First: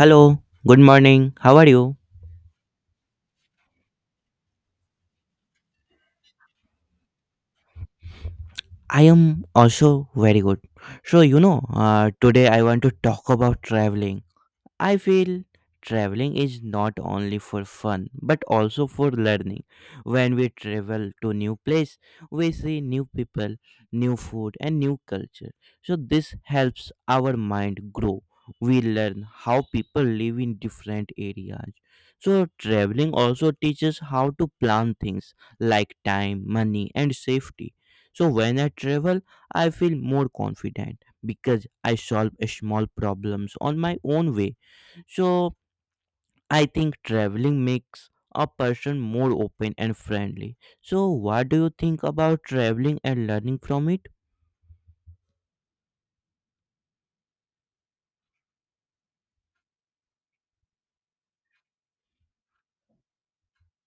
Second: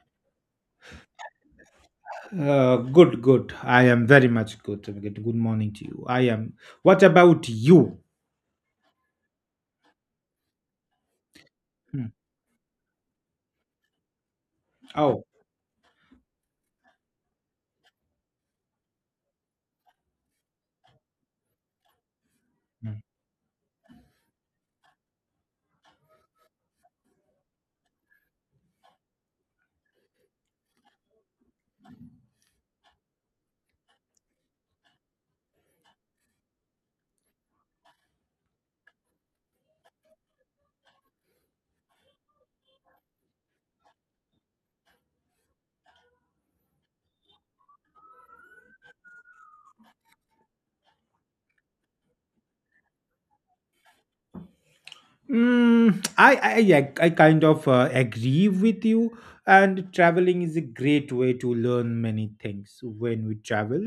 Hello, good morning. How are you? Good. I am very much good. Good morning to you. I am. What about you? I am also very good. So, you know, Hmm. today I want to talk about traveling. I Oh. feel traveling is not only for fun but also for learning. When we travel to new place, we see hmm. new people, new food and new culture. So this helps our mind grow. We learn how people live in different areas. So traveling also teaches how to plan things like time, money and safety. So when I travel, I feel more confident because I solve small problems on my own way, so I think traveling makes a person more open and friendly. So what do you think about traveling and learning from it? Mm, I, I I kind of agree with you. And traveling is a great way to learn many things. When we travel,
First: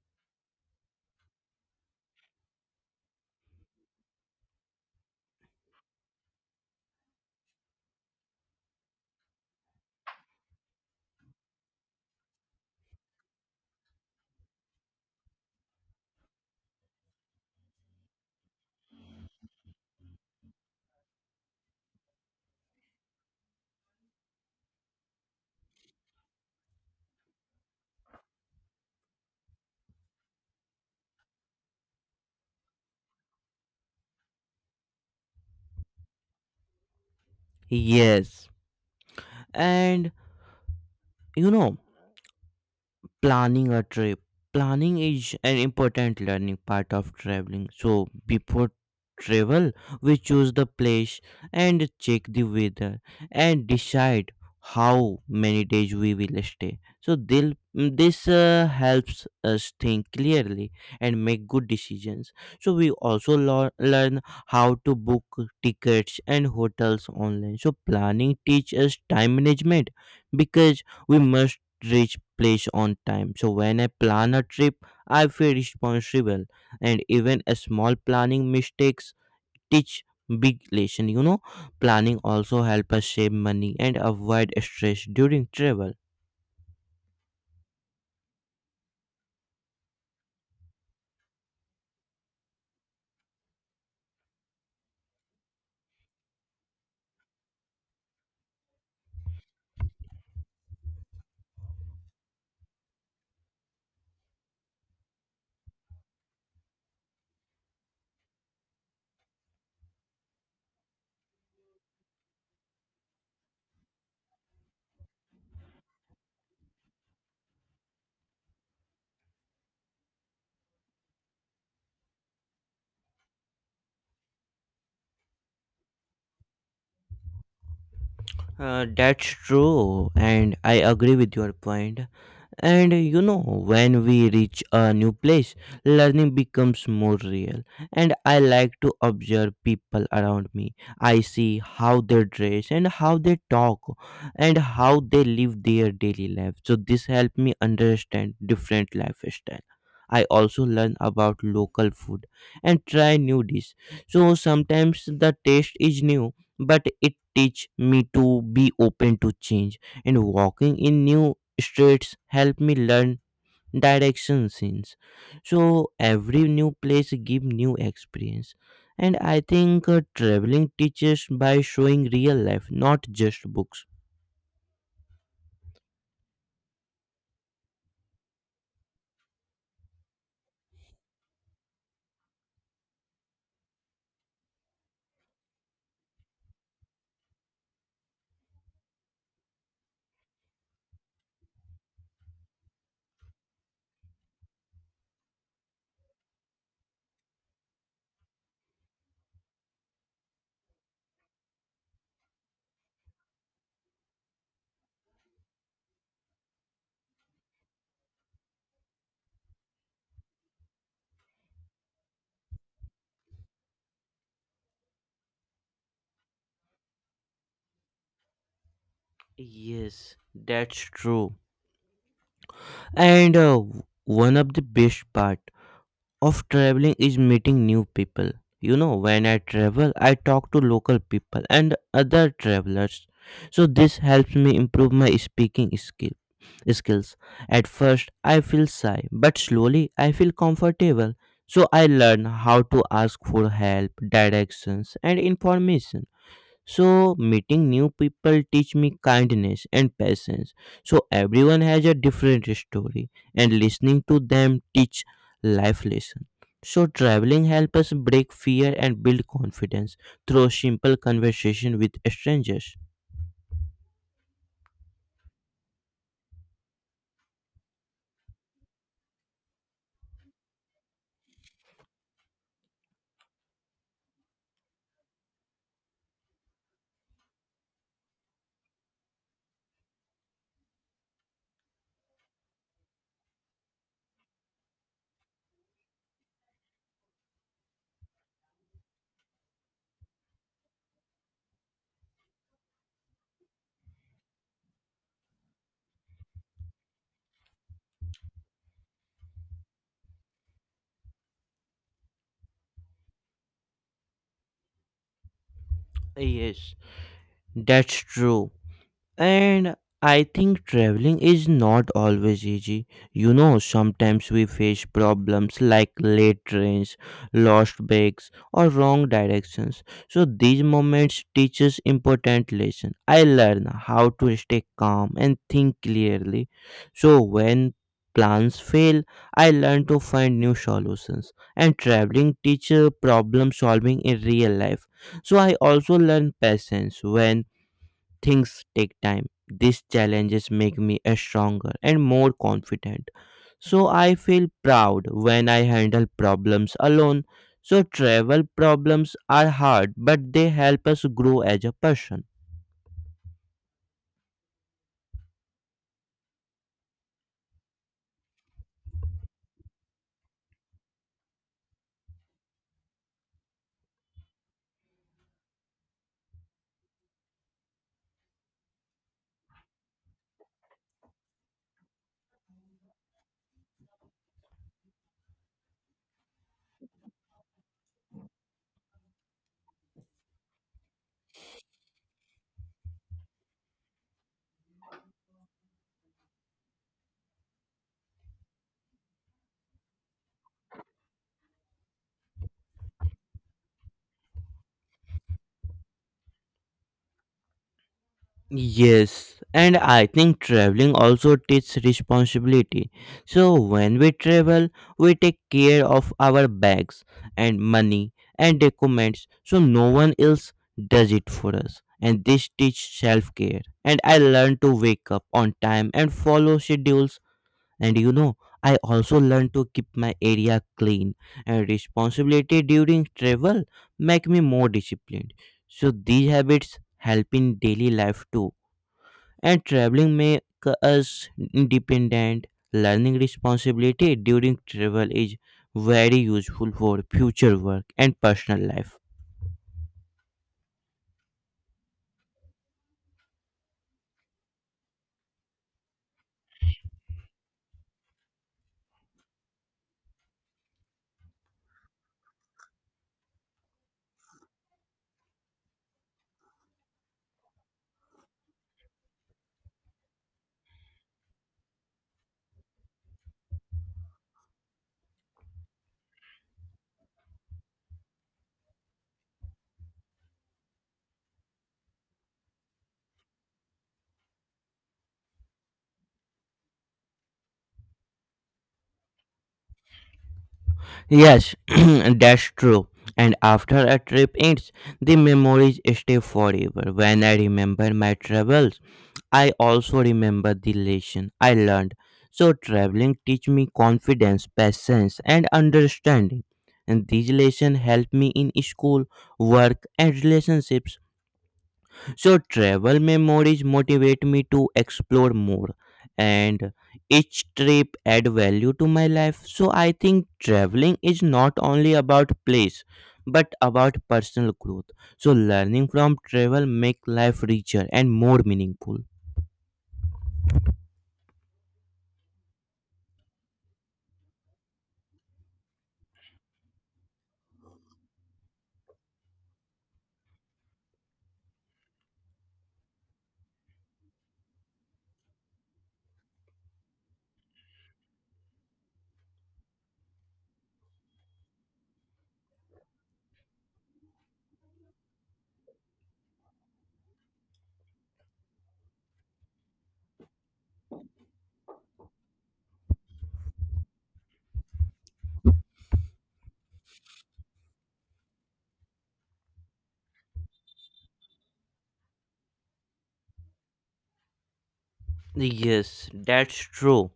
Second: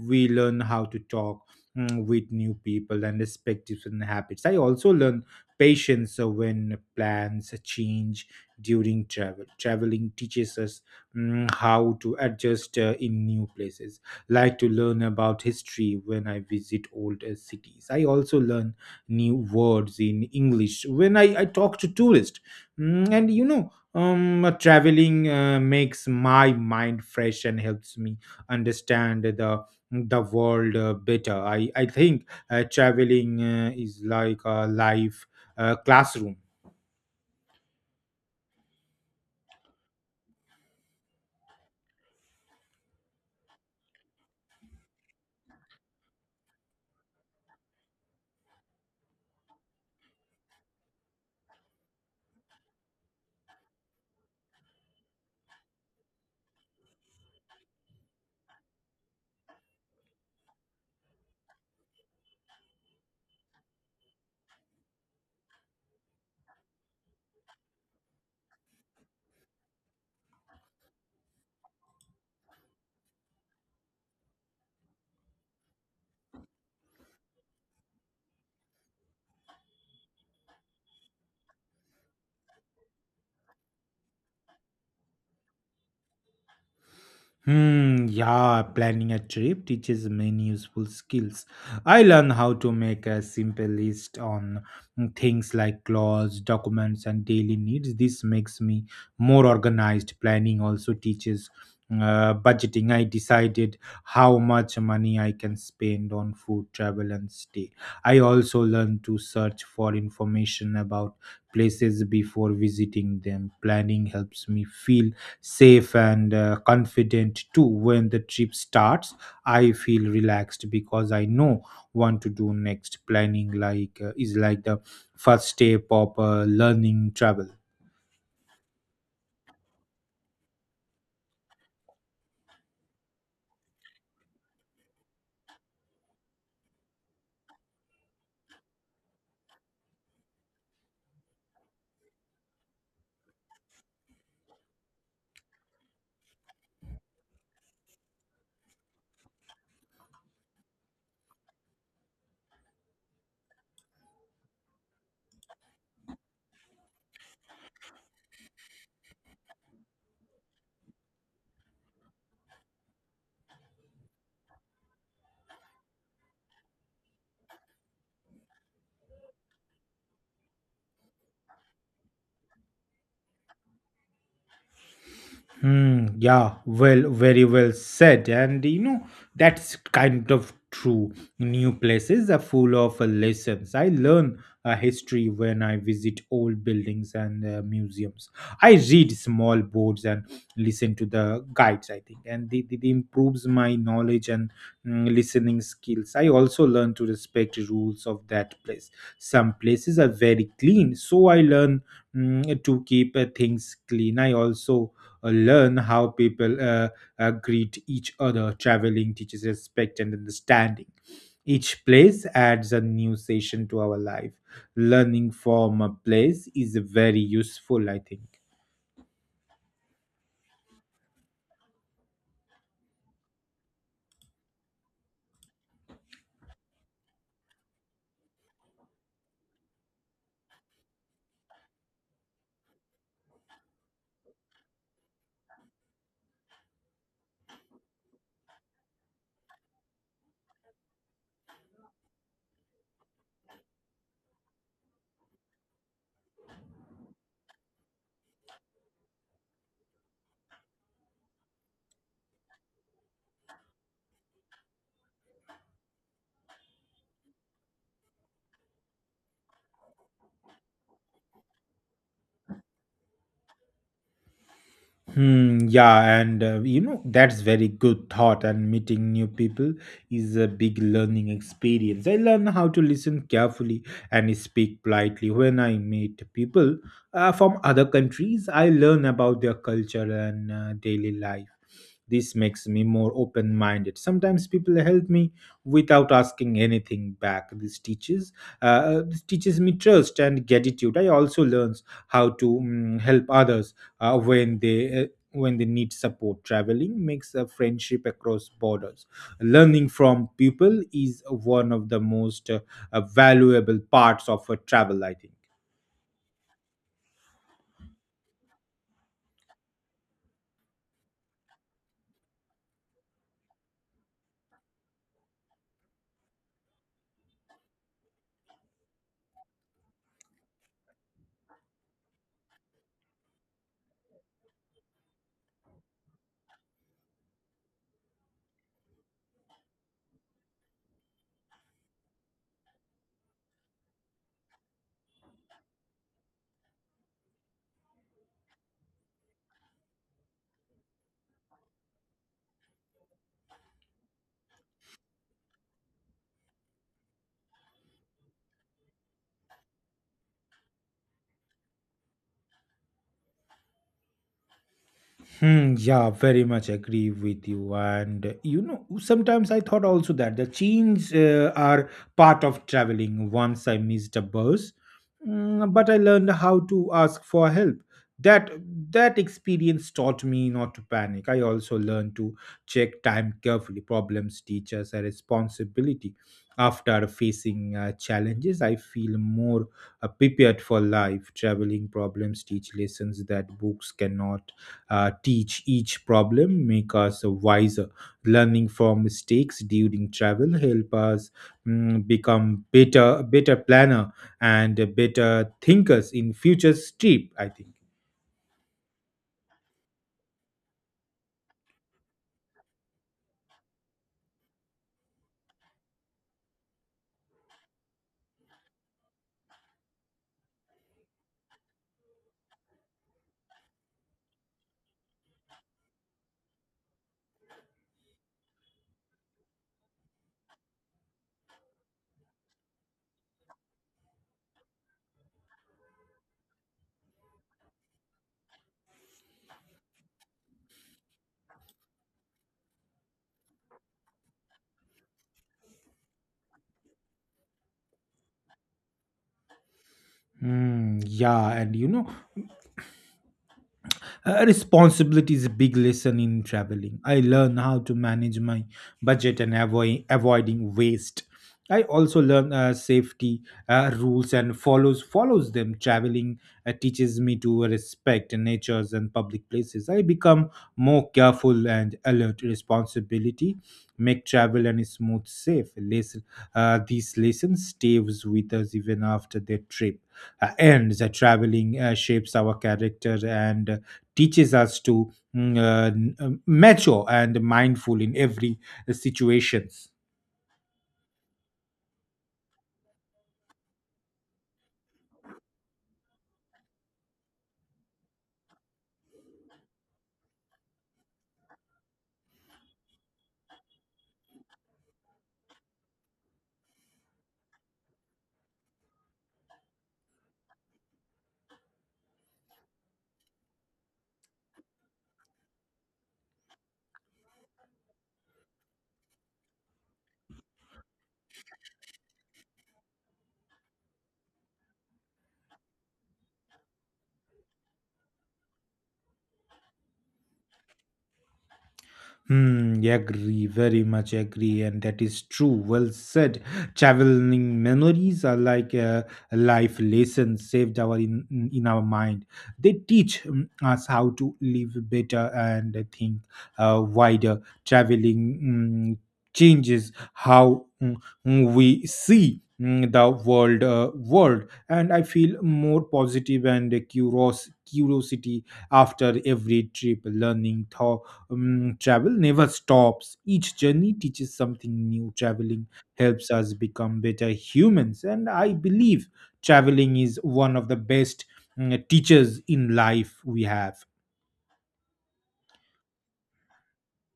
we learn how to talk, with new people, and respect different habits. I also learn patience when plans change during travel. Traveling teaches us, how to adjust in new places. Like to learn about history when I visit old cities. I also learn new words in English when I talk to tourists. Mm, and you know Traveling makes my mind fresh and helps me understand the world better. I think traveling is like a life classroom. Yes. And you know, planning a trip planning is an important learning part of traveling, so before travel we choose the place and check the weather and decide how many days we will stay, so this helps us think clearly and make good decisions, so we also learn how to book tickets and hotels online. So planning teaches us time management because we must reach place on time. So when I plan a trip, I feel responsible, and even a small planning mistakes teach big lesson. You know, planning also help us save money and avoid stress during travel. Hmm, yeah, planning a trip teaches many useful skills. I learned how to make a simple list on, things like clothes, documents, and daily needs. This makes me more organized. Planning also teaches budgeting. I decided how much money I can spend on food, travel, and stay. I also learned to search for information about places before visiting them. Planning helps me feel safe and confident too. When the trip starts, I feel relaxed because I know what to do next. Planning like is like the first step of learning travel. That's true, and I agree with your point. And you know, when we reach a new place, learning becomes more real. And I like to observe people around me. I see how they dress and how they talk and how they live their daily life. So this helped me understand different lifestyle. I also learn about local food and try new dish. So sometimes the taste is new, but it teach me to be open to change, and walking in new streets help me learn direction since, so every new place give new experience, and I think traveling teaches by showing real life, not just books. Hmm, yeah, well, very well said. And you know, that's kind of true. New places are full of lessons. I learn history when I visit old buildings and museums. I read small boards and listen to the guides, I think, and it improves my knowledge and, listening skills. I also learn to respect rules of that place. Some places are very clean, so I learn, to keep things clean. I also learn how people greet each other. Traveling teaches respect and understanding. Each place adds a new session to our life. Learning from a place is very useful, I think. Yes, that's true. And one of the best part of traveling is meeting new people. You know, when I travel, I talk to local people and other travelers. So this helps me improve my speaking skill skills. At first, I feel shy, but slowly I feel comfortable. So I learn how to ask for help, directions, and information. So, meeting new people teach me kindness and patience. So, everyone has a different story, and listening to them teach life lesson. So, traveling helps us break fear and build confidence through simple conversation with strangers. Hmm, yeah, and you know, that's very good thought. And meeting new people is a big learning experience. I learn how to listen carefully and speak politely when I meet people from other countries. I learn about their culture and daily life. This makes me more open minded. Sometimes people help me without asking anything back. This teaches, this teaches me trust and gratitude. I also learns how to, help others uh, when they uh, when they need support. Traveling makes a friendship across borders. Learning from people is one of the most valuable parts of a travel. I think. Yes, that's true. And I think traveling is not always easy. You know, sometimes we face problems like late trains, lost bags, or wrong directions. So these moments teach us important lesson. I learn how to stay calm and think clearly. So when plans fail, I learn to find new solutions. And traveling teaches problem solving in real life. So I also learn patience when things take time. These challenges make me a stronger and more confident. So I feel proud when I handle problems alone. So travel problems are hard, but they help us grow as a person. Hmm, yeah, very much agree with you. And you know, sometimes I thought also that the chains are part of traveling. Once I missed a bus, but I learned how to ask for help. That that experience taught me not to panic. I also learned to check time carefully. Problems teach us a responsibility. After facing challenges, I feel more prepared for life. Traveling problems teach lessons that books cannot teach. Each problem, make us wiser. Learning from mistakes during travel help us, become better, better planner and better thinkers in future trip. I think. Yes, and I think traveling also teaches responsibility. So when we travel, we take care of our bags and money and documents, so no one else does it for us. And this teaches self care. And I learn to wake up on time and follow schedules. And you know, I also learn to keep my area clean. And responsibility during travel make me more disciplined. So these habits help in daily life too, and traveling makes us independent. Learning responsibility during travel is very useful for future work and personal life. Yeah, and you know, responsibility is a big lesson in traveling. I learn how to manage my budget and avoid avoiding waste. I also learn safety rules and follows follows them. Traveling teaches me to respect natures and public places. I become more careful and alert. Responsibility make travel and smooth safe. Less, these lessons stays with us even after the trip ends. Traveling shapes our character and teaches us to, mature and mindful in every situations. Yes, that's true. And after a trip ends, the memories stay forever. When I remember my travels, I also remember the lesson I learned. So traveling teach me confidence, patience, and understanding. And these lessons help me in school, work, and relationships. So travel memories motivate me to explore more, and each trip add value to my life. So I think traveling is not only about place but about personal growth. So learning from travel make life richer and more meaningful. Hmm, agree, very much agree, and that is true. Well said. Traveling memories are like life lessons saved our in our mind. They teach us how to live better, and I think wider. Traveling, changes how, we see, the world, and I feel more positive and curious, curiosity after every trip. Learning thought travel never stops. Each journey teaches something new. Traveling helps us become better humans. And I believe traveling is one of the best, teachers in life we have. Yes, that's true.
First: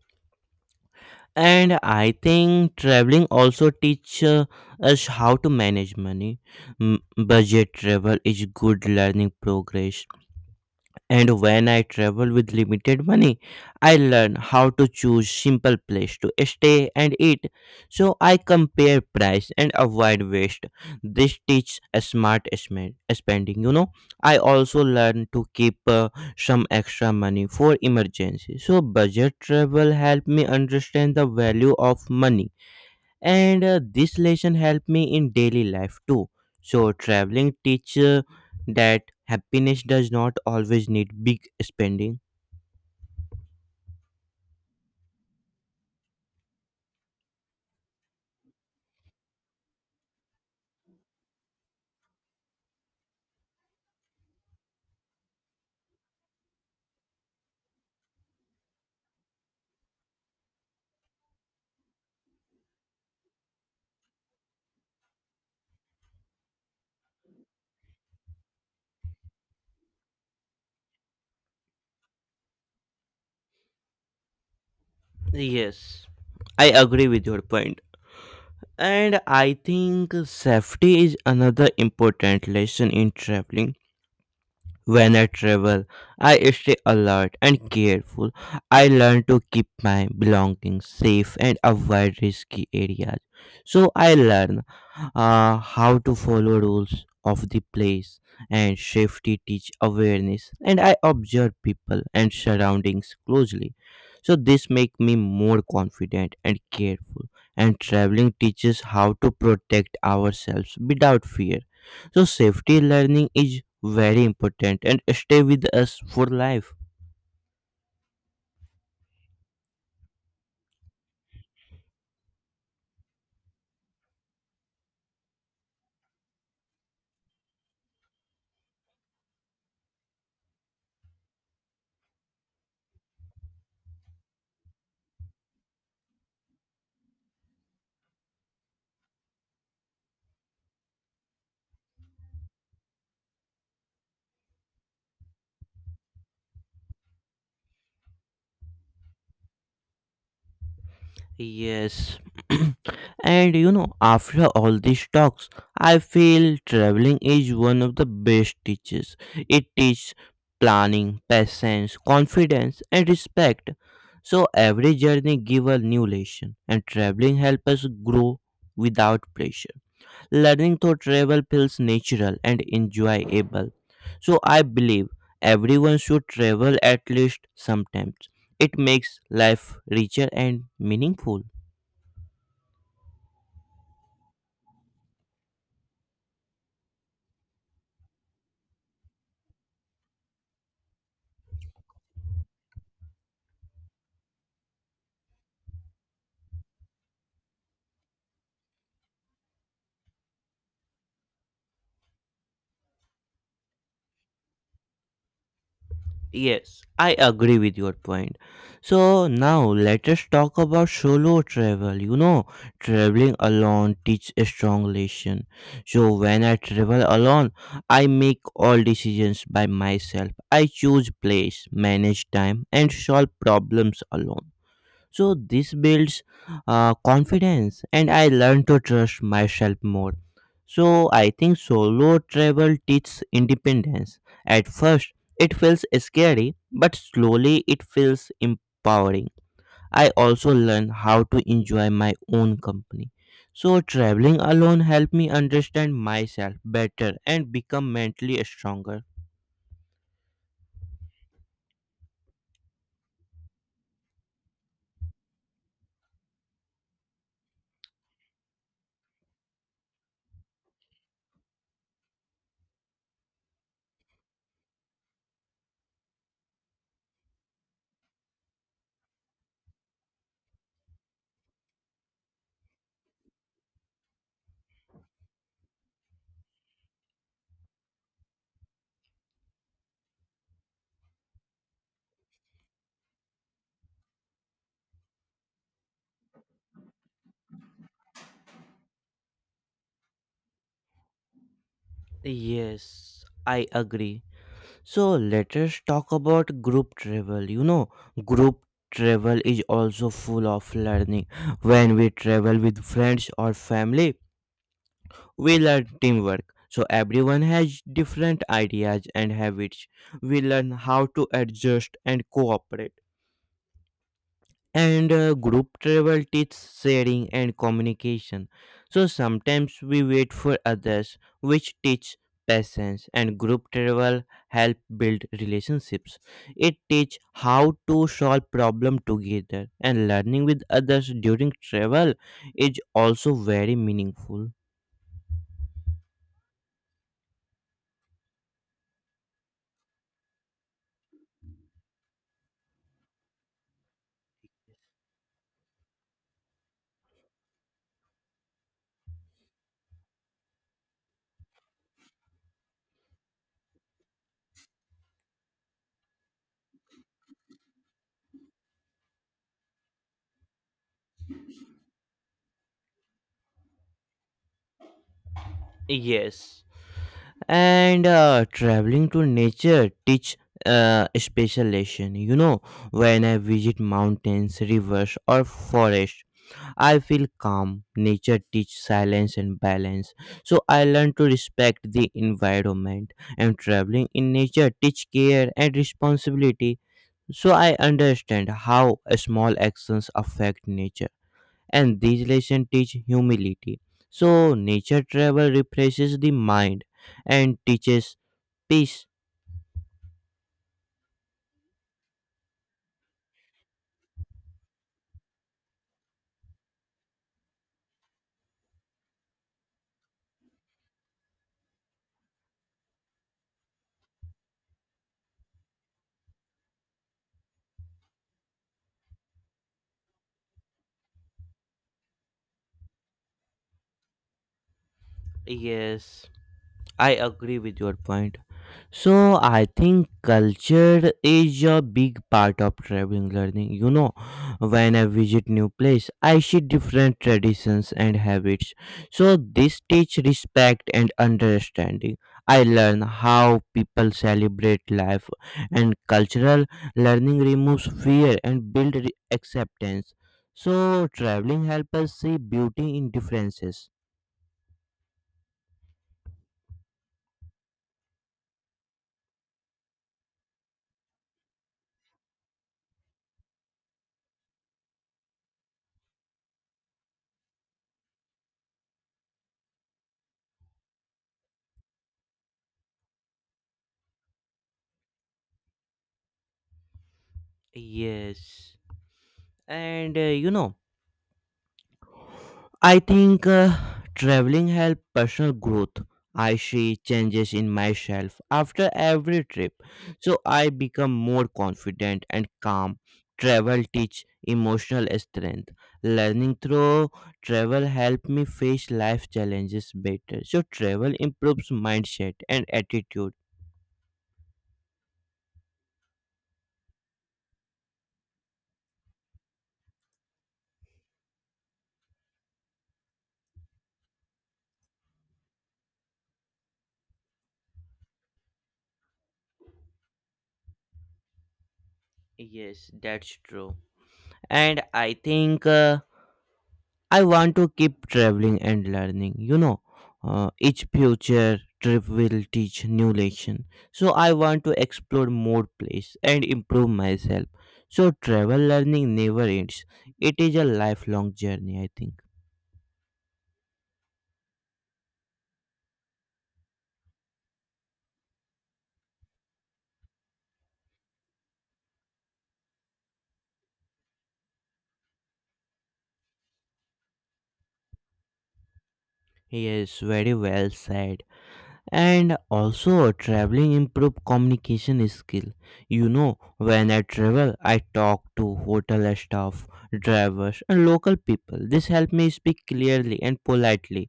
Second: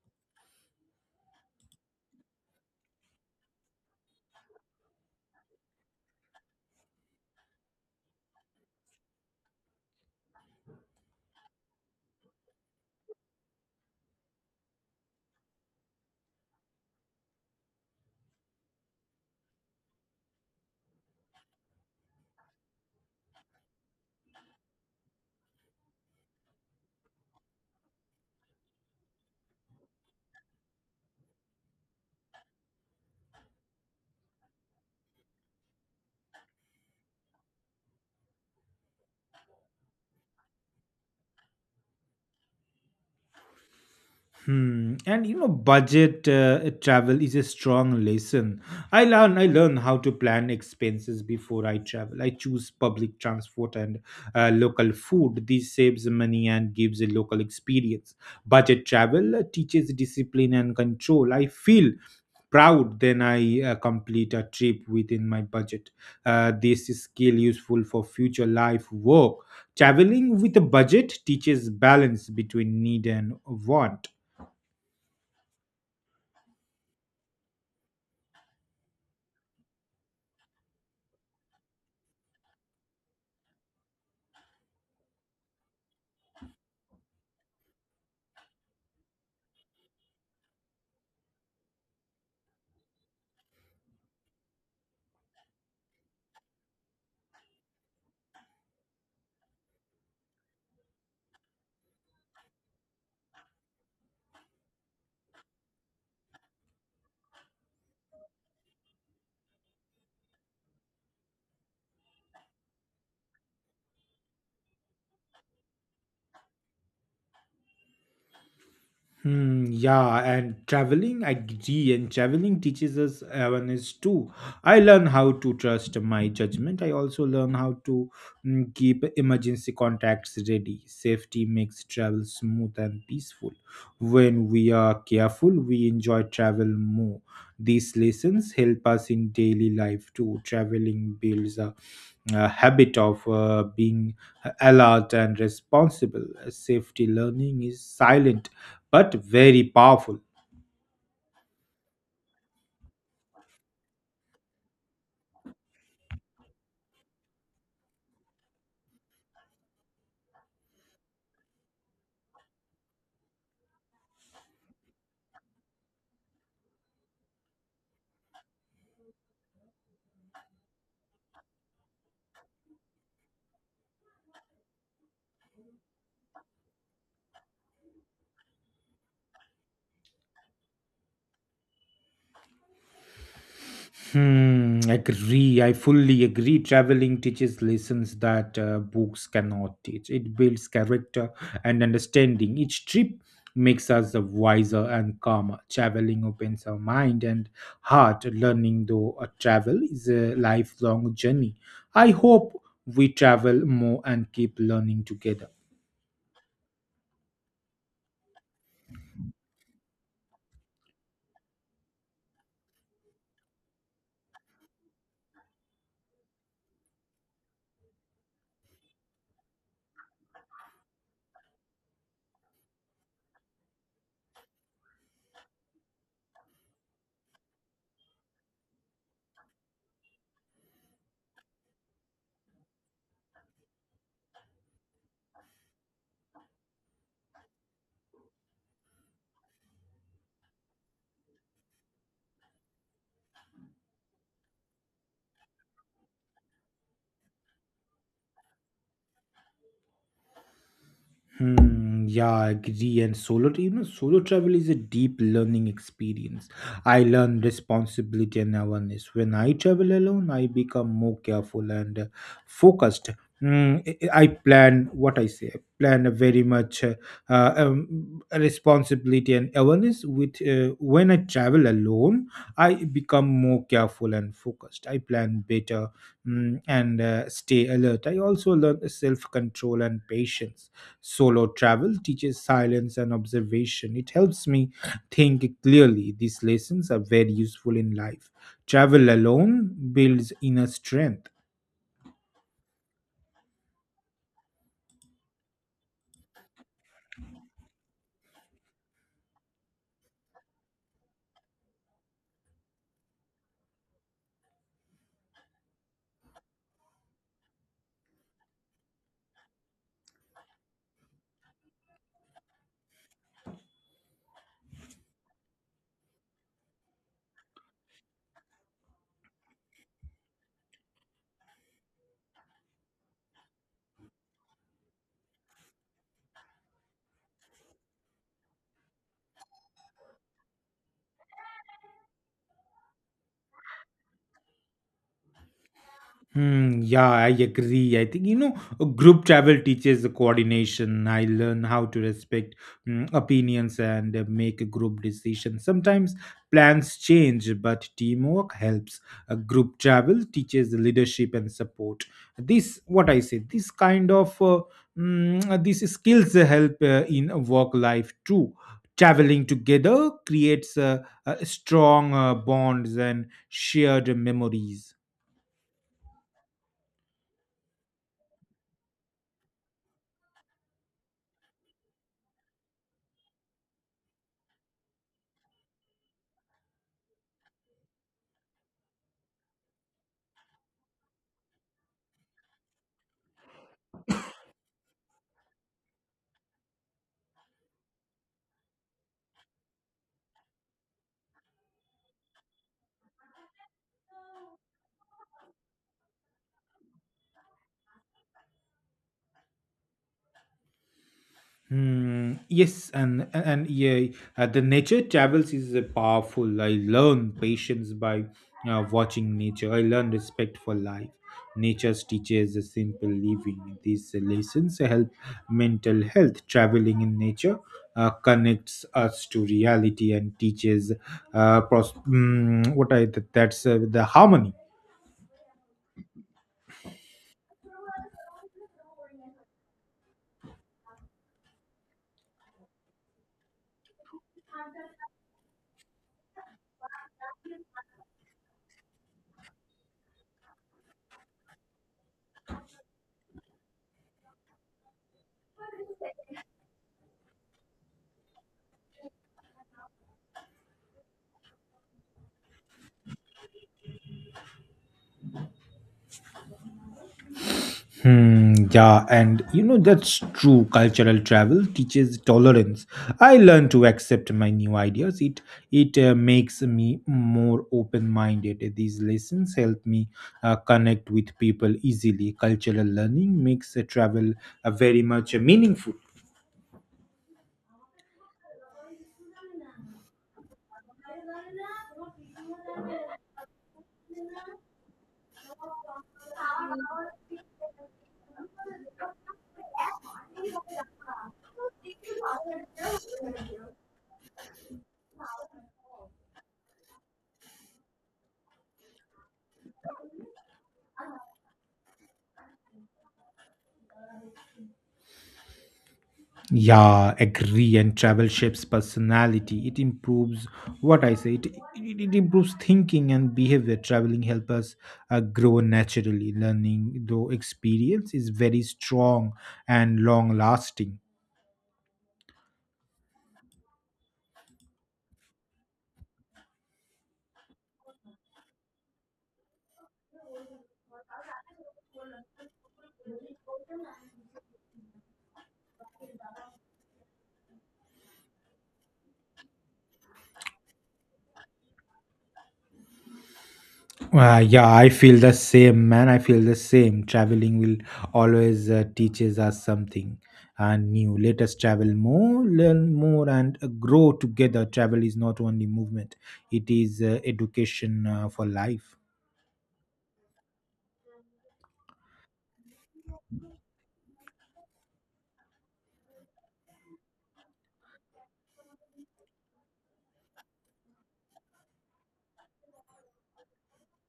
And I think traveling also teach us how to manage money. Budget travel is good learning progress. And when I travel with limited money, I learn how to choose simple place to stay and eat. So I compare price and avoid waste. This teaches a smart spending. You know, I also learn to keep some extra money for emergency. So budget travel help me understand the value of money, and this lesson helped me in daily life too. So traveling teaches that happiness does not always need big spending. Hmm. And you know, budget travel is a strong lesson. I learn how to plan expenses before I travel. I choose public transport and local food. This saves money and gives a local experience. Budget travel teaches discipline and control. I feel proud then I complete a trip within my budget. This is skill useful for future life work. Traveling with a budget teaches balance between need and want. Yes, I agree with your point. And I think safety is another important lesson in traveling. When I travel, I stay alert and careful. I learn to keep my belongings safe and avoid risky areas. So I learn how to follow rules of the place, and safety teach awareness, and I observe people and surroundings closely. So this make me more confident and careful, and traveling teaches how to protect ourselves without fear. So safety learning is very important and stay with us for life. Hmm, yeah, and traveling, I agree, and traveling teaches us awareness too. I learn how to trust my judgment. I also learn how to, keep emergency contacts ready. Safety makes travel smooth and peaceful. When we are careful, we enjoy travel more. These lessons help us in daily life too. Traveling builds a habit of being alert and responsible. Safety learning is silent but very powerful. Yes. And you know, after all these talks, I feel traveling is one of the best teachers. It teaches planning, patience, confidence and respect. So every journey give a new lesson, and traveling helps us grow without pressure. Learning through travel feels natural and enjoyable. So I believe everyone should travel at least sometimes. It makes life richer and meaningful. Hmm, agree. I fully agree. Traveling teaches lessons that books cannot teach. It builds character and understanding. Each trip makes us wiser and calmer. Traveling opens our mind and heart. Learning, though, a travel is a lifelong journey. I hope we travel more and keep learning together. Yes, I agree with your point. So now let us talk about solo travel. You know, traveling alone teach a strong lesson. So when I travel alone, I make all decisions by myself. I choose place, manage time and solve problems alone. So this builds confidence, and I learn to trust myself more. So I think solo travel teaches independence. At first, it feels scary, but slowly it feels empowering. I also learn how to enjoy my own company. So traveling alone helped me understand myself better and become mentally stronger. Hmm, yeah, I agree. And solo, you know, solo travel is a deep learning experience. I learn responsibility and awareness. When I travel alone, I become more careful and focused. Mm, I- plan what I say. I plan a very much Responsibility and awareness. With When I travel alone, I become more careful and focused. I plan better, and stay alert. I also learn self control and patience. Solo travel teaches silence and observation. It helps me think clearly. These lessons are very useful in life. Travel alone builds inner strength. Yes, I agree. So let us talk about group travel. You know, group travel is also full of learning. When we travel with friends or family, we learn teamwork. So everyone has different ideas and habits. We learn how to adjust and cooperate, and group travel teaches sharing and communication. So sometimes we wait for others, which teach patience, and group travel help build relationships. It teach how to solve problem together, and learning with others during travel is also very meaningful. Hmm, yeah, I agree. I think, you know, group travel teaches the coordination. I learn how to respect, opinions and make a group decision. Sometimes plans change, but teamwork helps. A group travel teaches the leadership and support. This, what I say, this kind of, these skills help in work life too. Traveling together creates strong bonds and shared memories. Yes, and traveling to nature teach special lesson. You know, when I visit mountains, rivers, or forest. I feel calm. Nature teach silence and balance. So I learn to respect the environment, and traveling in nature teach care and responsibility. So I understand how small actions affect nature, and these lessons teach humility. So nature travel refreshes the mind and teaches peace. Hmm, yes, and yeah, the nature travels is powerful. I learn patience by watching nature. I learn respect for life. Nature teaches a simple living. These lessons help mental health. Traveling in nature connects us to reality and teaches, pros- mm, what I that's the harmony. Yes, I agree with your point. So I think culture is a big part of traveling learning. You know, when I visit new place, I see different traditions and habits. So this teach respect and understanding. I learn how people celebrate life, and cultural learning removes fear and build acceptance. So traveling helps us see beauty in differences. Hmm, yeah, and you know that's true. Cultural travel teaches tolerance. I learn to accept my new ideas. It makes me more open-minded. These lessons help me connect with people easily. Cultural learning makes travel very much meaningful. Yes. And you know, I think traveling helps personal growth. I see changes in myself after every trip, so I become more confident and calm. Travel teach emotional strength. Learning through travel help me face life challenges better. So travel improves mindset and attitude. Yeah, agree. And travel shapes personality. It improves what I say. It improves thinking and behavior. Traveling help us grow naturally. Learning though experience is very strong and long lasting. Yes, that's true. And I think. I want to keep traveling and learning. You know, each future trip will teach new lesson. So I want to explore more place and improve myself. So travel learning never ends. It is a lifelong journey, I think. Yeah, I feel the same, man. I feel the same. Traveling will always teaches us something new. Let us travel more, learn more, and grow together. Travel is not only movement; it is education for life. Yes, very well said. And also traveling improve communication skill. You know, when I travel I talk to hotel staff, drivers and local people. This help me speak clearly and politely.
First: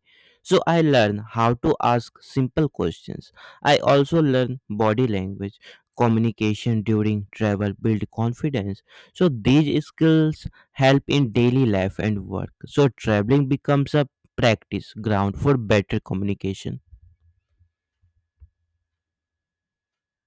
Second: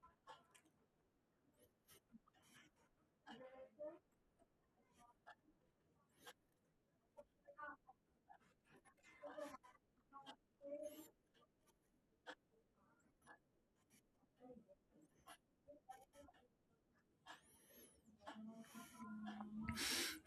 So I learn how to ask simple questions. I also learn body language. Communication during travel build confidence, so these skills help in daily life and work. So traveling becomes a practice ground for better communication.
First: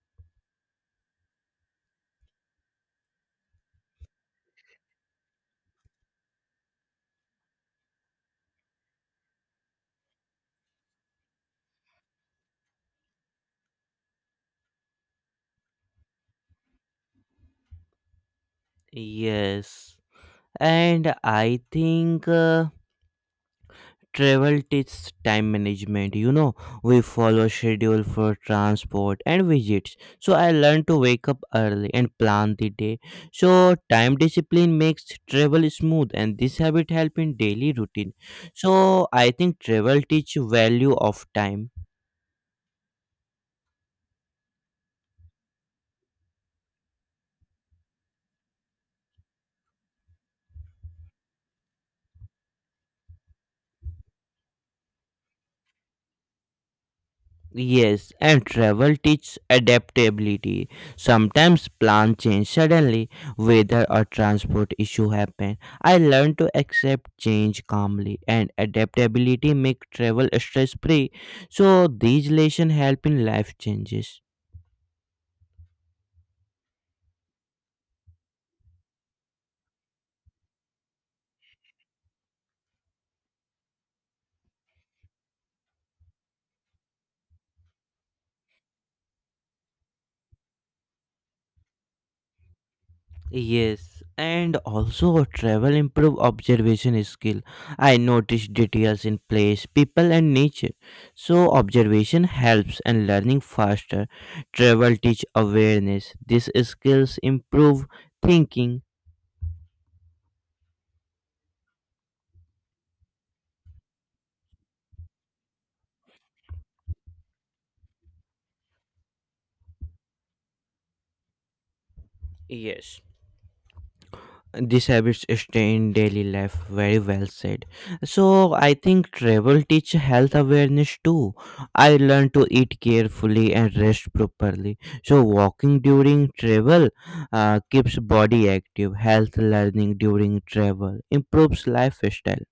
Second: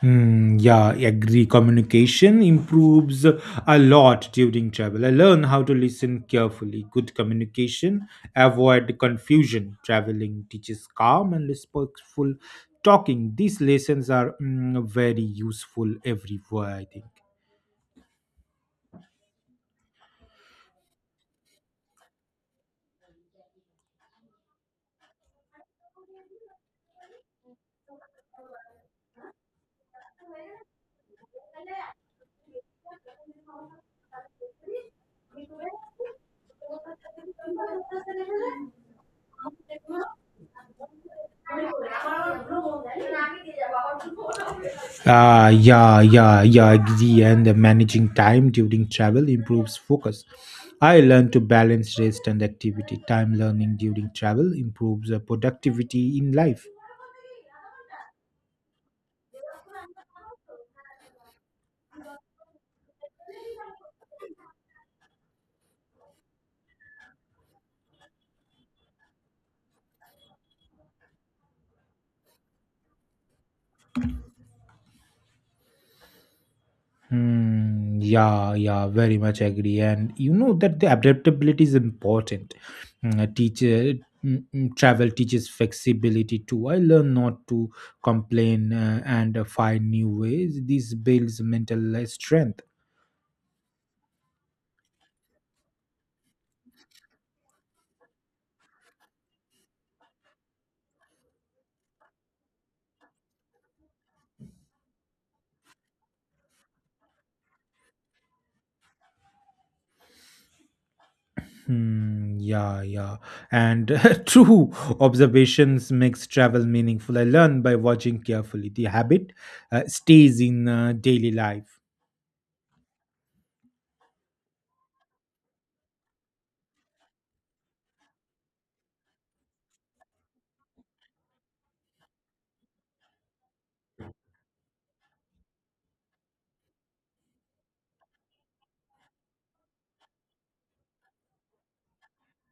Hmm. Yeah, I agree. Communication improves a lot during travel. I learn how to listen carefully. Good communication, avoid confusion. Traveling teaches calm and respectful talking. These lessons are, very useful everywhere, I think. Yes. And I think travel teaches time management. You know, we follow schedule for transport and visits. So I learned to wake up early and plan the day. So time discipline makes travel smooth, and this habit help in daily routine. So I think travel teach value of time. Ah, yeah, yeah, yeah. Agree, and the managing time during travel improves focus. I learn to balance rest and activity. Time learning during travel improves productivity in life. Yes, and travel teaches adaptability. Sometimes plans change suddenly, weather or transport issue happen. I learned to accept change calmly, and adaptability make travel stress free. So these lessons help in life changes. Hmm, yeah, yeah, very much agree. And you know that the adaptability is important. Mm, a teacher mm, mm, Travel teaches flexibility too. I learn not to complain and find new ways. This builds mental strength. Yes, and also travel improve observation skill. I notice details in place, people and nature. So observation helps and learning faster. Travel teach awareness. These skills improve thinking. Hmm, yeah, yeah. And true, observations makes travel meaningful. I learn by watching carefully. The habit stays in daily life. Yes. These habits stay in daily life. Very well said. So I think travel teach health awareness too. I learn to eat carefully and rest properly. So walking during travel keeps body active. Health learning during travel improves lifestyle.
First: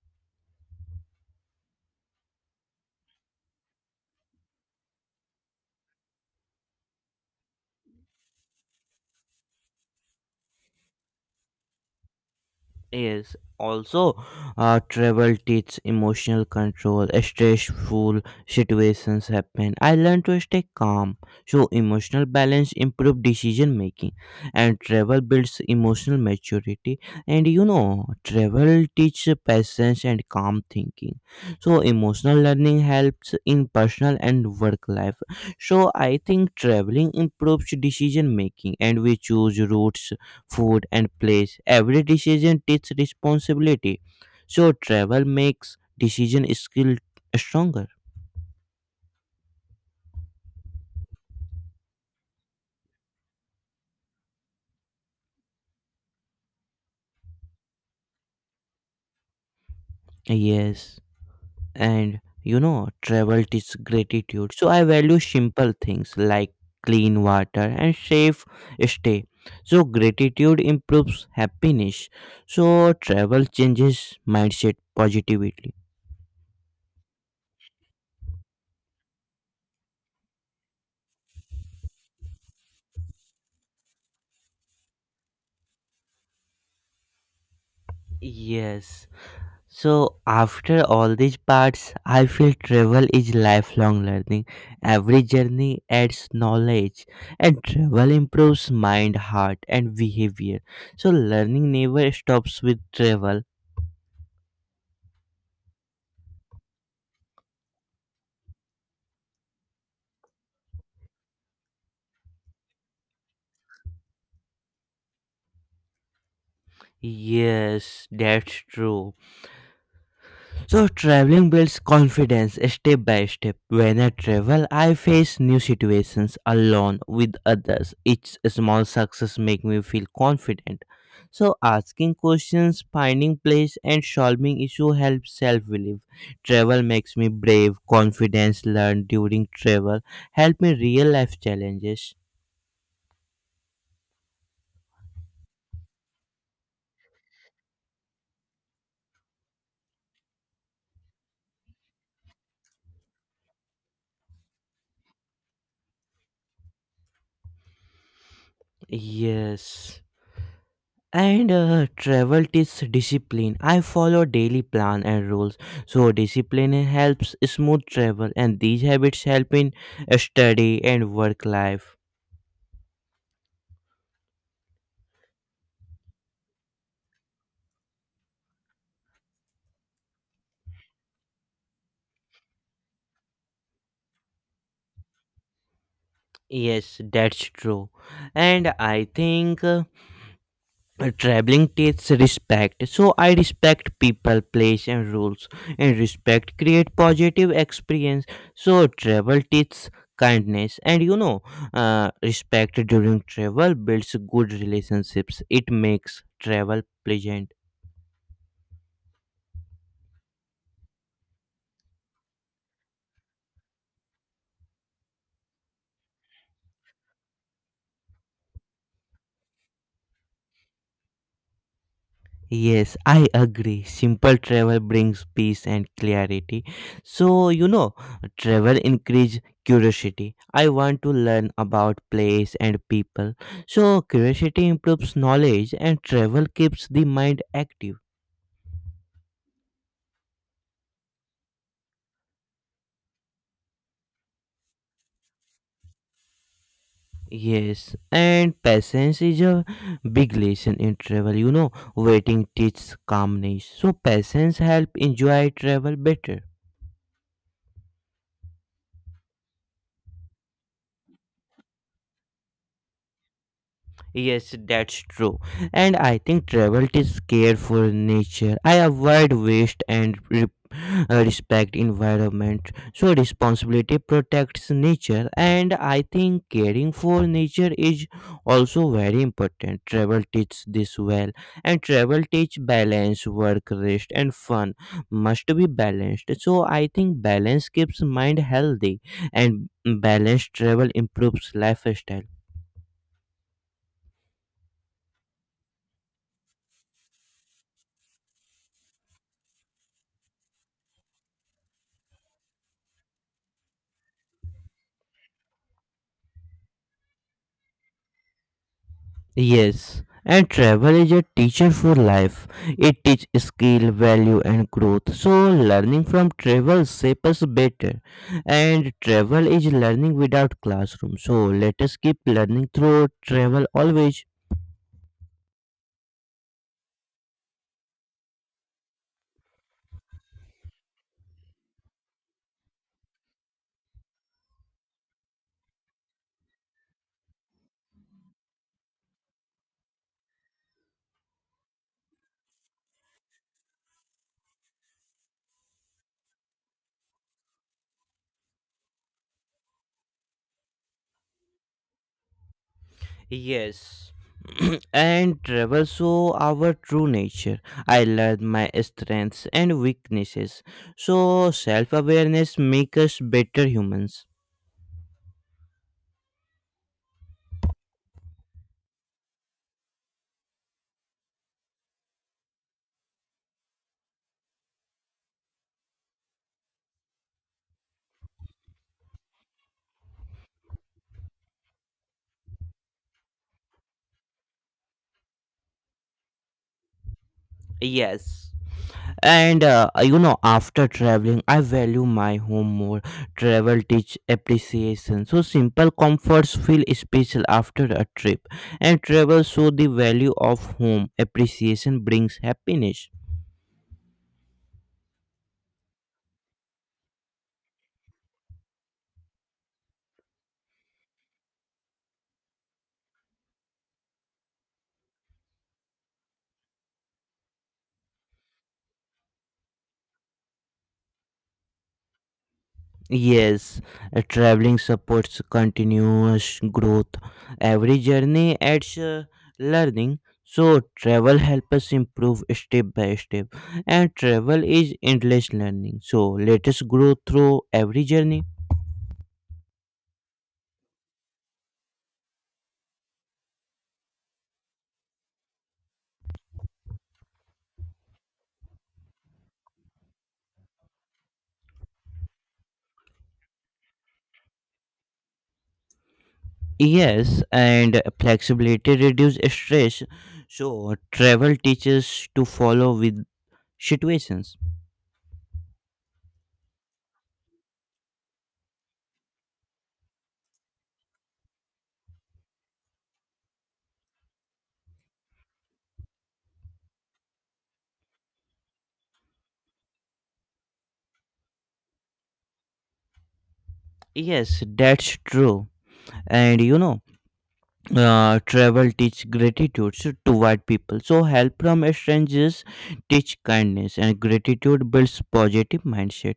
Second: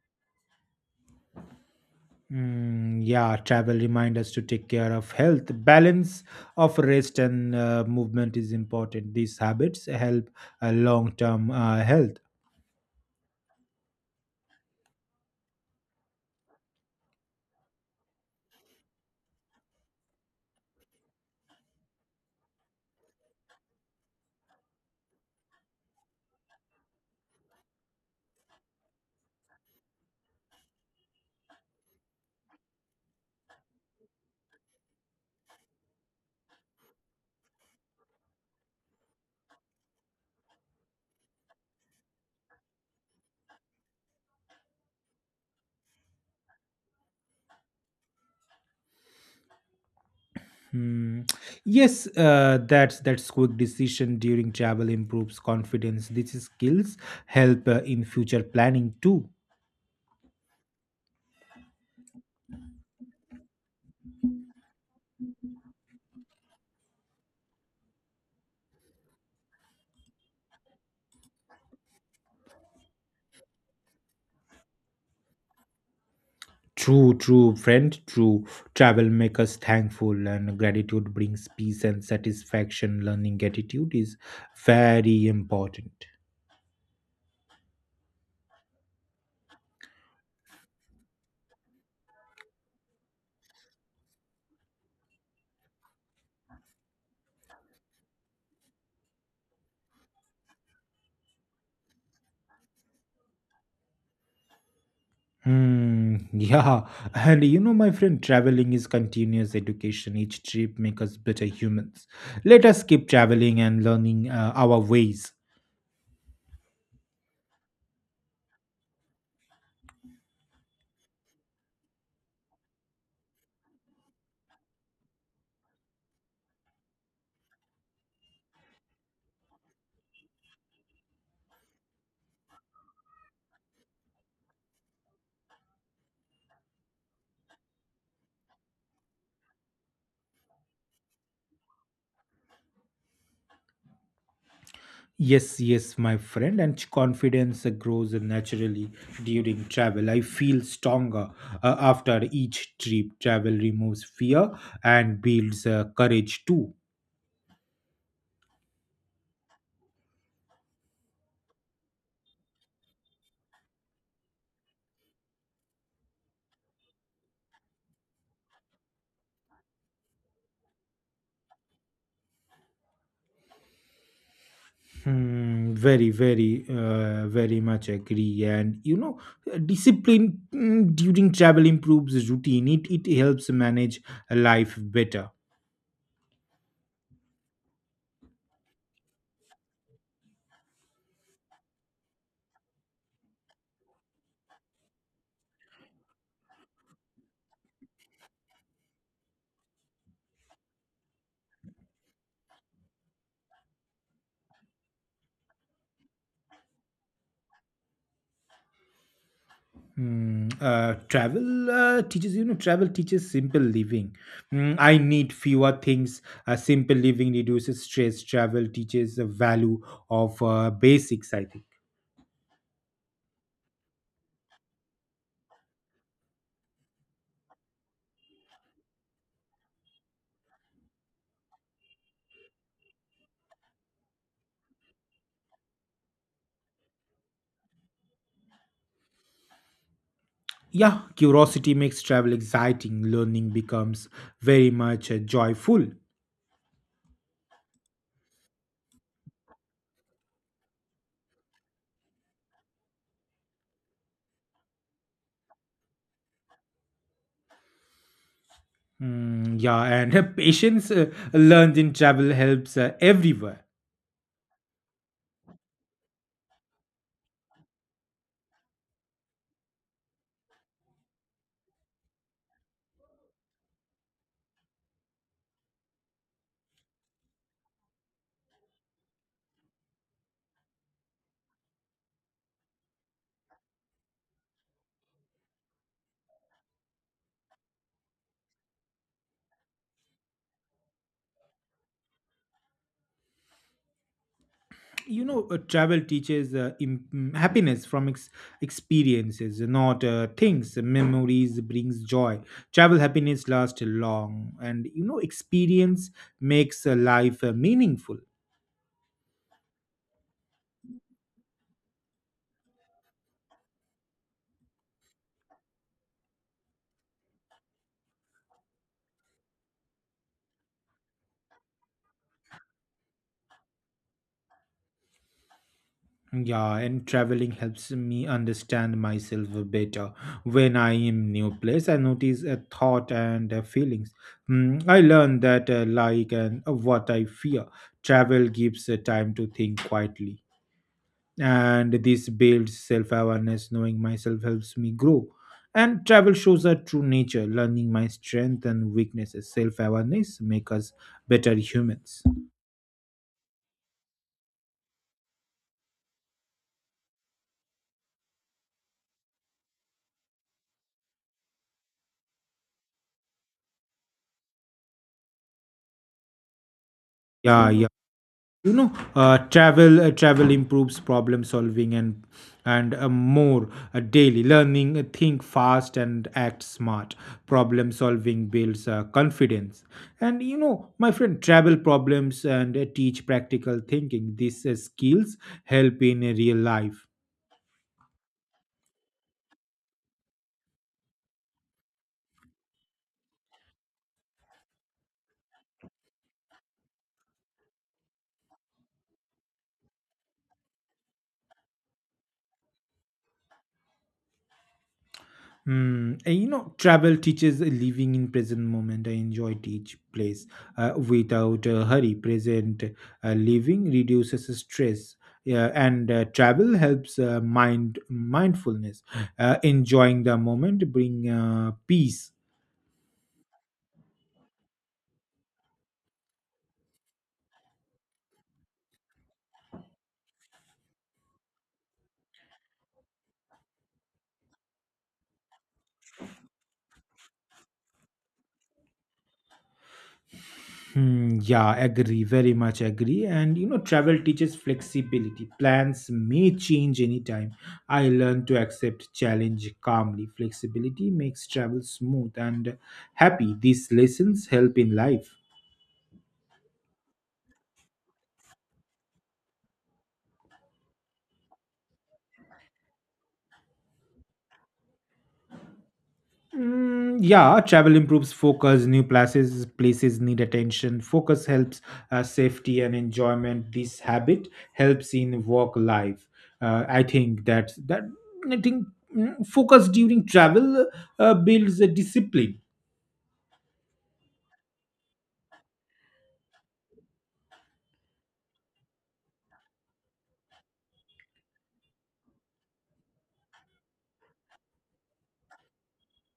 Yeah, travel remind us to take care of health. Balance of rest and movement is important. These habits help long-term health. Is also travel teaches emotional control. Stressful situations happen. I learned to stay calm. So emotional balance improve decision making, and travel builds emotional maturity. And you know, travel teaches patience and calm thinking. So emotional learning helps in personal and work life. So I think traveling improves decision making, and we choose routes, food, and place. Every decision takes responsibility. So travel makes decision skill stronger. Hmm. Yes, that's quick decision during travel improves confidence. These skills help in future planning too. Yes, and you know, travel teaches gratitude. So I value simple things like clean water and safe stay. So gratitude improves happiness. So travel changes mindset positively. True, true, friend, true. Travel makes us thankful, and gratitude brings peace and satisfaction. Learning gratitude is very important. Yes. So after all these parts, I feel travel is lifelong learning. Every journey adds knowledge, and travel improves mind, heart, and behavior. So learning never stops with travel. Hmm. Yeah, and you know, my friend, traveling is continuous education. Each trip makes us better humans. Let us keep traveling and learning our ways. Yes, that's true. So traveling builds confidence step by step. When I travel, I face new situations alone with others. Each small success make me feel confident. So asking questions, finding place and solving issue helps self-belief. Travel makes me brave. Confidence learned during travel help me real life challenges. Yes, yes, my friend, and confidence grows naturally during travel. I feel stronger after each trip. Travel removes fear and builds courage too. Yes. And travel teaches discipline. I follow daily plan and rules. So discipline helps smooth travel, and these habits help in study and work life. Hmm, very much agree. And you know, discipline during travel improves routine. It helps manage life better. Yes, that's true. And I think traveling takes respect. So I respect people, place and rules, and respect create positive experience. So travel teaches kindness. And you know, respect during travel builds good relationships. It makes travel pleasant. Hmm. Travel teaches simple living. Mm, I need fewer things. Simple living reduces stress. Travel teaches the value of basics, I think. Yes, I agree. Simple travel brings peace and clarity. So, you know, travel increase curiosity. I want to learn about place and people. So, curiosity improves knowledge and travel keeps the mind active. Yeah, curiosity makes travel exciting. Learning becomes very much joyful. Yes, and patience is a big lesson in travel. You know, waiting teaches calmness. So, patience help enjoy travel better. Mm, yeah, and patience learned in travel helps everywhere. Yes, that's true. And I think travel is care for nature. I avoid waste and respect environment. So responsibility protects nature, and I think caring for nature is also very important. Travel teaches this well. And travel teach balance. Work, rest and fun must be balanced. So I think balance keeps mind healthy, and balanced travel improves lifestyle. You know, travel teaches im- mm, happiness from experiences, not things. Memories brings joy. Travel happiness lasts long, and you know, experience makes life meaningful. Yes, and travel is a teacher for life. It teaches skill, value, and growth. So, learning from travel shapes us better. And travel is learning without classroom. So, let us keep learning through travel always. Yeah, and traveling helps me understand myself better. When I am new place, I notice a thought and feelings. Mm, I learn that like and what I fear. Travel gives time to think quietly, and this builds self-awareness. Knowing myself helps me grow, and travel shows our true nature. Learning my strength and weaknesses, self-awareness make us better humans. Yes. And travel show our true nature. I learn my strengths and weaknesses. So self awareness makes us better humans. Yeah, yeah. You know, travel improves problem solving, and more daily learning. Think fast and act smart. Problem solving builds confidence. And you know, my friend, travel problems and teach practical thinking. These skills help in real life. Yes. And you know, after traveling I value my home more. Travel teach appreciation. So simple comforts feel special after a trip, and travel show the value of home. Appreciation brings happiness. Hmm. You know, travel teaches a living in present moment. I enjoyed each place without a hurry. Present living reduces stress, yeah, and travel helps mind mindfulness. Enjoying the moment bring peace. Yes. Traveling supports continuous growth. Every journey adds learning. So travel helps us improve step by step, and travel is endless learning. So let us grow through every journey. Hmm, yeah, agree, very much agree. And you know, travel teaches flexibility. Plans may change anytime. I learn to accept challenge calmly. Flexibility makes travel smooth and happy. These lessons help in life. Yes, and flexibility reduce stress. So travel teaches to follow with situations. Mm, yeah, travel improves focus. New places need attention. Focus helps safety and enjoyment. This habit helps in work life. I think that that I think mm, Focus during travel builds a discipline. Yes, that's true. And you know, travel teach gratitude so toward people. So help from strangers teach kindness, and gratitude builds positive mindset.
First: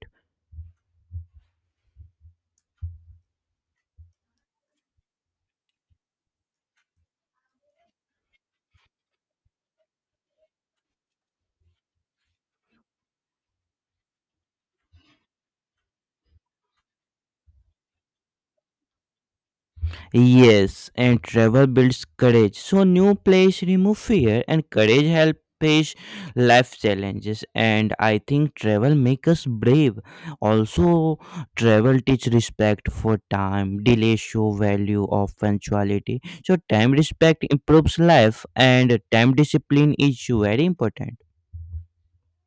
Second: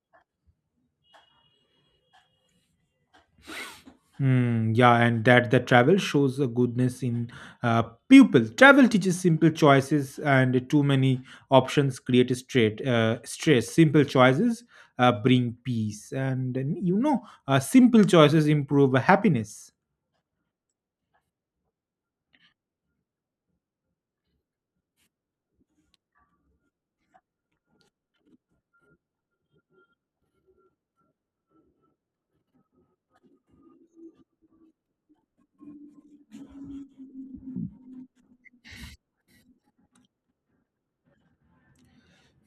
Mm, yeah, and that the travel shows a goodness in uh, people. Travel teaches simple choices, and too many options create a straight stress. Simple choices bring peace, and you know, simple choices improve happiness. Yes, and travel builds courage. So new place remove fear, and courage help face life challenges, and I think travel make us brave. Also travel teach respect for time. Delay show value of punctuality. So time respect improves life, and time discipline is very important.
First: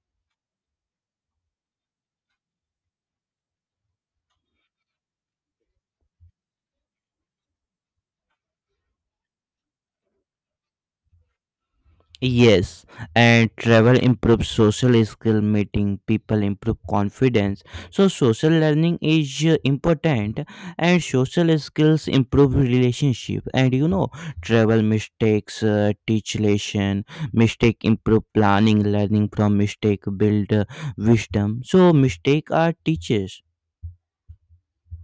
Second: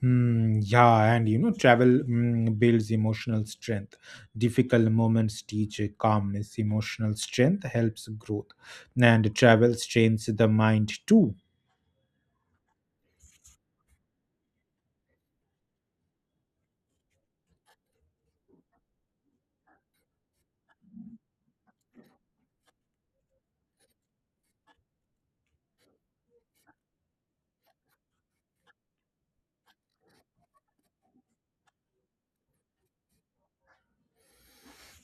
Mm, yeah, and you know, travel builds emotional strength. Difficult moments teach a calmness. Emotional strength helps growth, and travel strains the mind too. Yes, and travel improves social skill. Meeting people improve confidence. So social learning is important, and social skills improve relationship. And you know, travel mistakes teach lesson. Mistake improve planning. Learning from mistake build wisdom. So mistake are teachers.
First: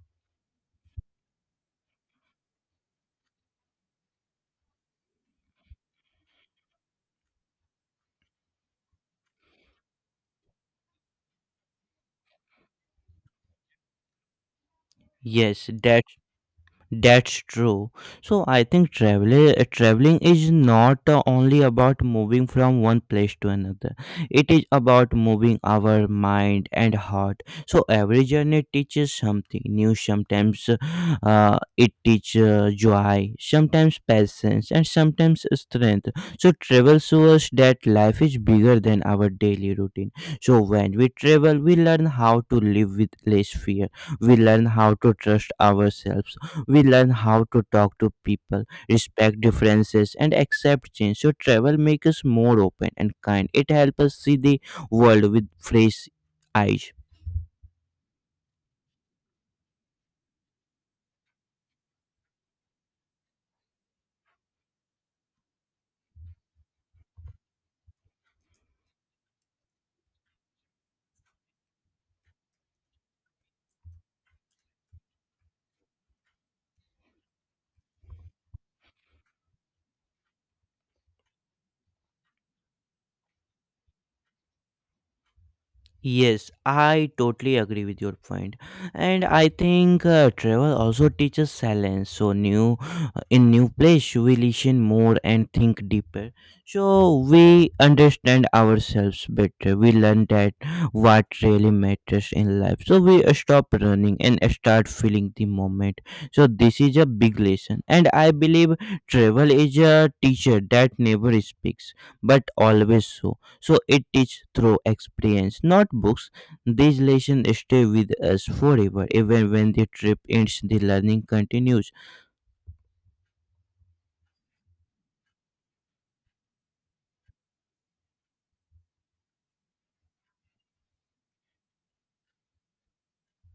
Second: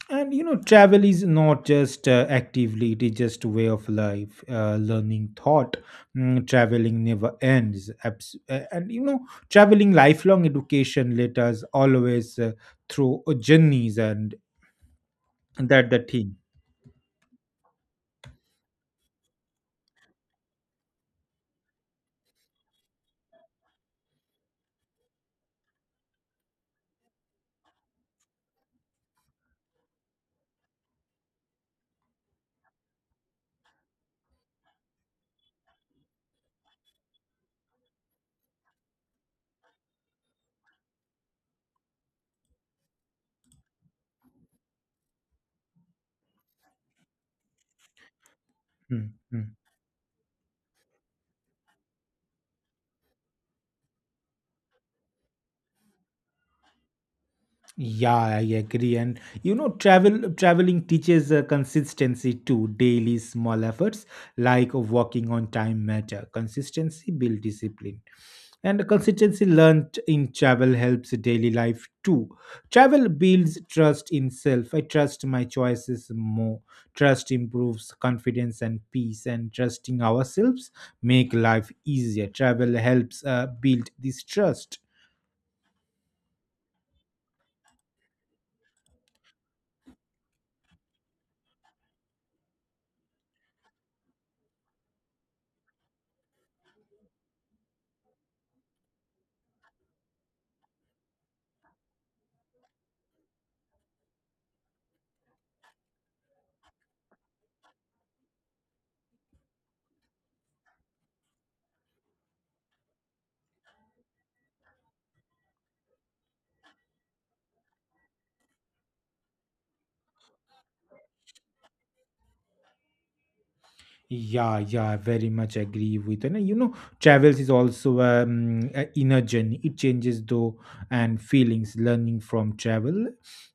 And you know, travel is not just actively, it is just a way of life, learning thought. Mm, traveling never ends. And you know, traveling lifelong education, let us always through journeys and Yes, that the that's thing. That's true. So I think traveling is not only about moving from one place to another. It is about moving our mind and heart. So every journey teaches something new. Sometimes it teaches joy, sometimes patience, and sometimes strength. So travel shows us that life is bigger than our daily routine. So when we travel, we learn how to live with less fear. We learn how to trust ourselves. We learn how to talk to people, Mm, respect mm. differences, and accept change. So travel makes us more open and kind. It helps us see the world with fresh eyes. Yeah, I agree. And you know, travel traveling teaches consistency too. Daily small efforts like walking on time matter. Consistency build discipline. And consistency learned in travel helps daily life too. Travel builds trust in self. I trust my choices more. Trust improves confidence and peace, and trusting ourselves make life easier. Travel helps build this trust. Yes, I totally agree with your point, and I think travel also teaches silence. So in new place, we listen more and think deeper. So we understand ourselves better. We learn that what really matters in life. So we stop running and start feeling the moment. So this is a big lesson, and I believe travel is a teacher that never speaks but always so. So it is through experience, not books. These lessons stay with us forever. Even when the trip ends, the learning continues. Yeah, yeah, I very much agree with, and you know, travels is also a inner journey. It changes though and feelings. Learning from travel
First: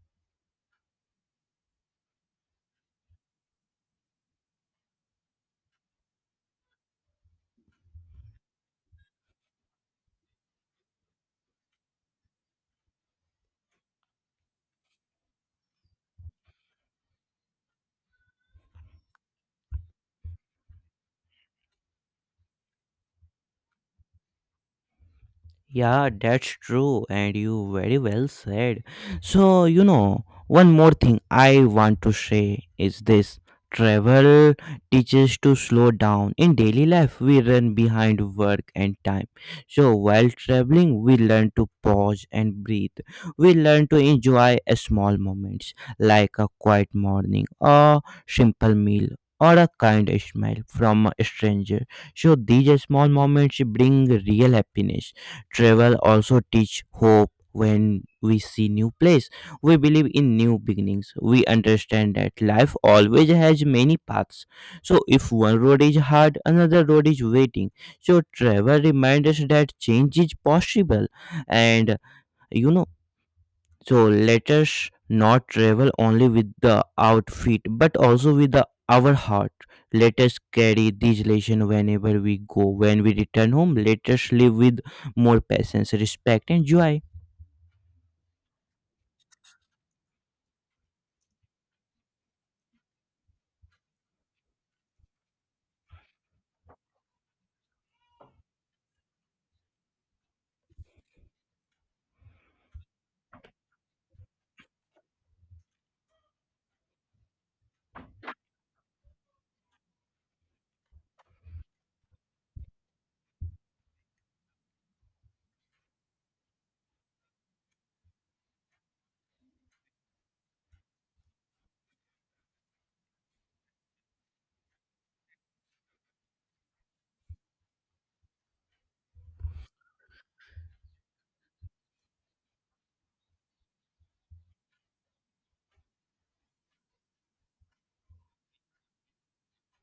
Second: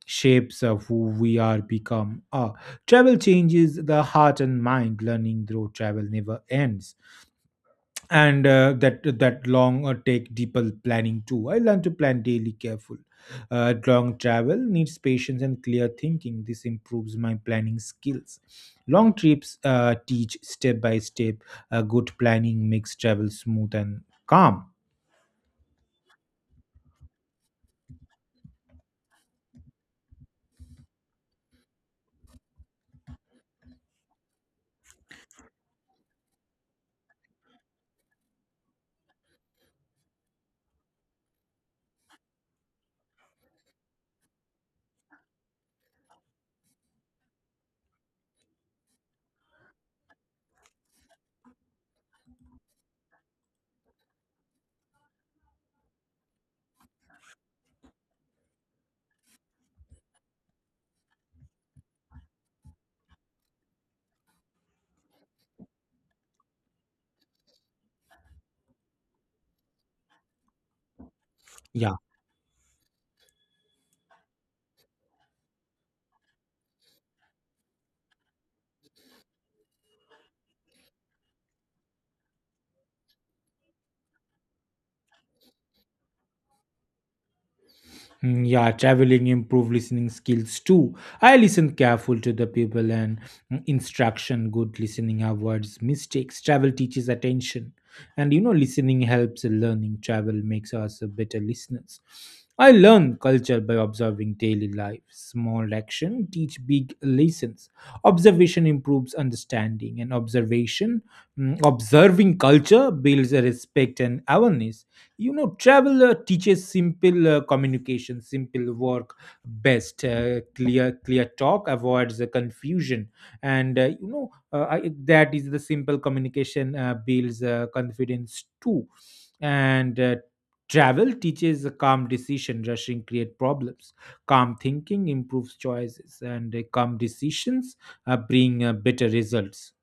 shapes of who we are become. Travel changes the heart and mind. Learning through travel never ends, and that that long or take deeper planning too. I learned to plan daily careful. Long travel needs patience and clear thinking. This improves my planning skills. Long trips teach step by step. Good planning makes travel smooth and calm. Yeah, that's true, and you very well said. So, you know, one more thing I want to say is this. Travel teaches to slow down. In daily life, we run behind work and time. So, while traveling, we learn to pause and breathe. We learn to enjoy a small moments like a quiet morning, a simple meal, or a kind smile from a stranger. So these small moments bring real happiness. Travel also teach hope. When we see new place, we believe in new beginnings. We understand that life always has many paths. So if one road is hard, another road is waiting. So travel reminds us that change is possible. Yeah. And you know, so let us not travel only with the outfit, but also with the, our heart. Let us carry this lesson whenever we go. When we return home, let us live with more patience, respect, and joy. Mm, yeah, traveling improve listening skills too. I listen careful to the people and instruction. Good listening avoids mistakes. Travel teaches attention. And you know, listening helps in learning. Travel makes us a better listeners. I learn culture by observing daily life. Small action teach big lessons. Observation improves understanding, and observing culture builds a respect and awareness. You know, travel teaches simple communication. Simple work best. Clear talk avoids the confusion. And you know, that is the simple communication builds confidence too. And Travel teaches a calm decision. Rushing create problems. Calm thinking improves choices, and calm decisions bring better results.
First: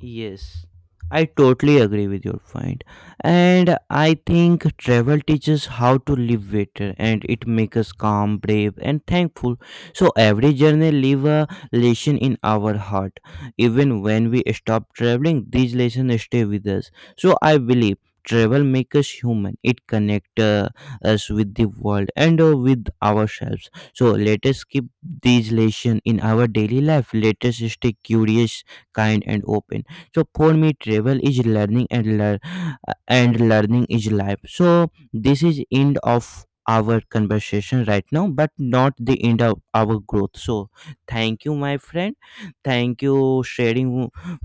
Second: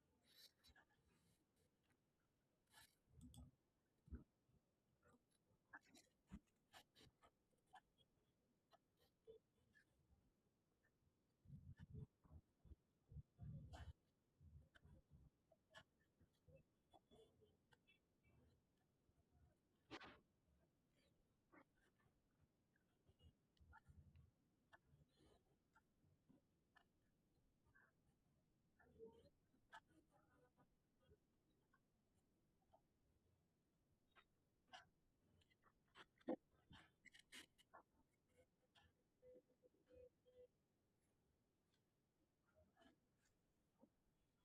Yes, I totally agree with your point. And I think travel teaches how to live better, and it makes us calm, brave, and thankful. So every journey leave a lesson in our heart. Even when we stop traveling, these lessons stay with us. So I believe travel makes us human. It connects us with the world and with ourselves. So let us keep these lessons in our daily life. Let us stay curious, kind, and open. So for me, travel is learning and learn, and learning is life. So this is end of our conversation right now, but not the end of our growth. So thank you, my friend. Thank you sharing,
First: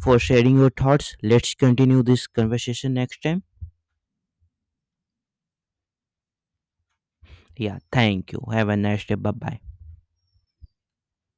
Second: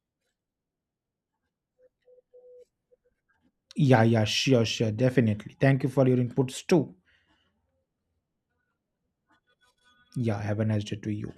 for sharing your thoughts. Let's continue this conversation next time. Yeah, yeah, sure definitely, thank you for your inputs too. Yeah, thank you. Have a nice day. Bye bye. Yeah, have a nice day to you.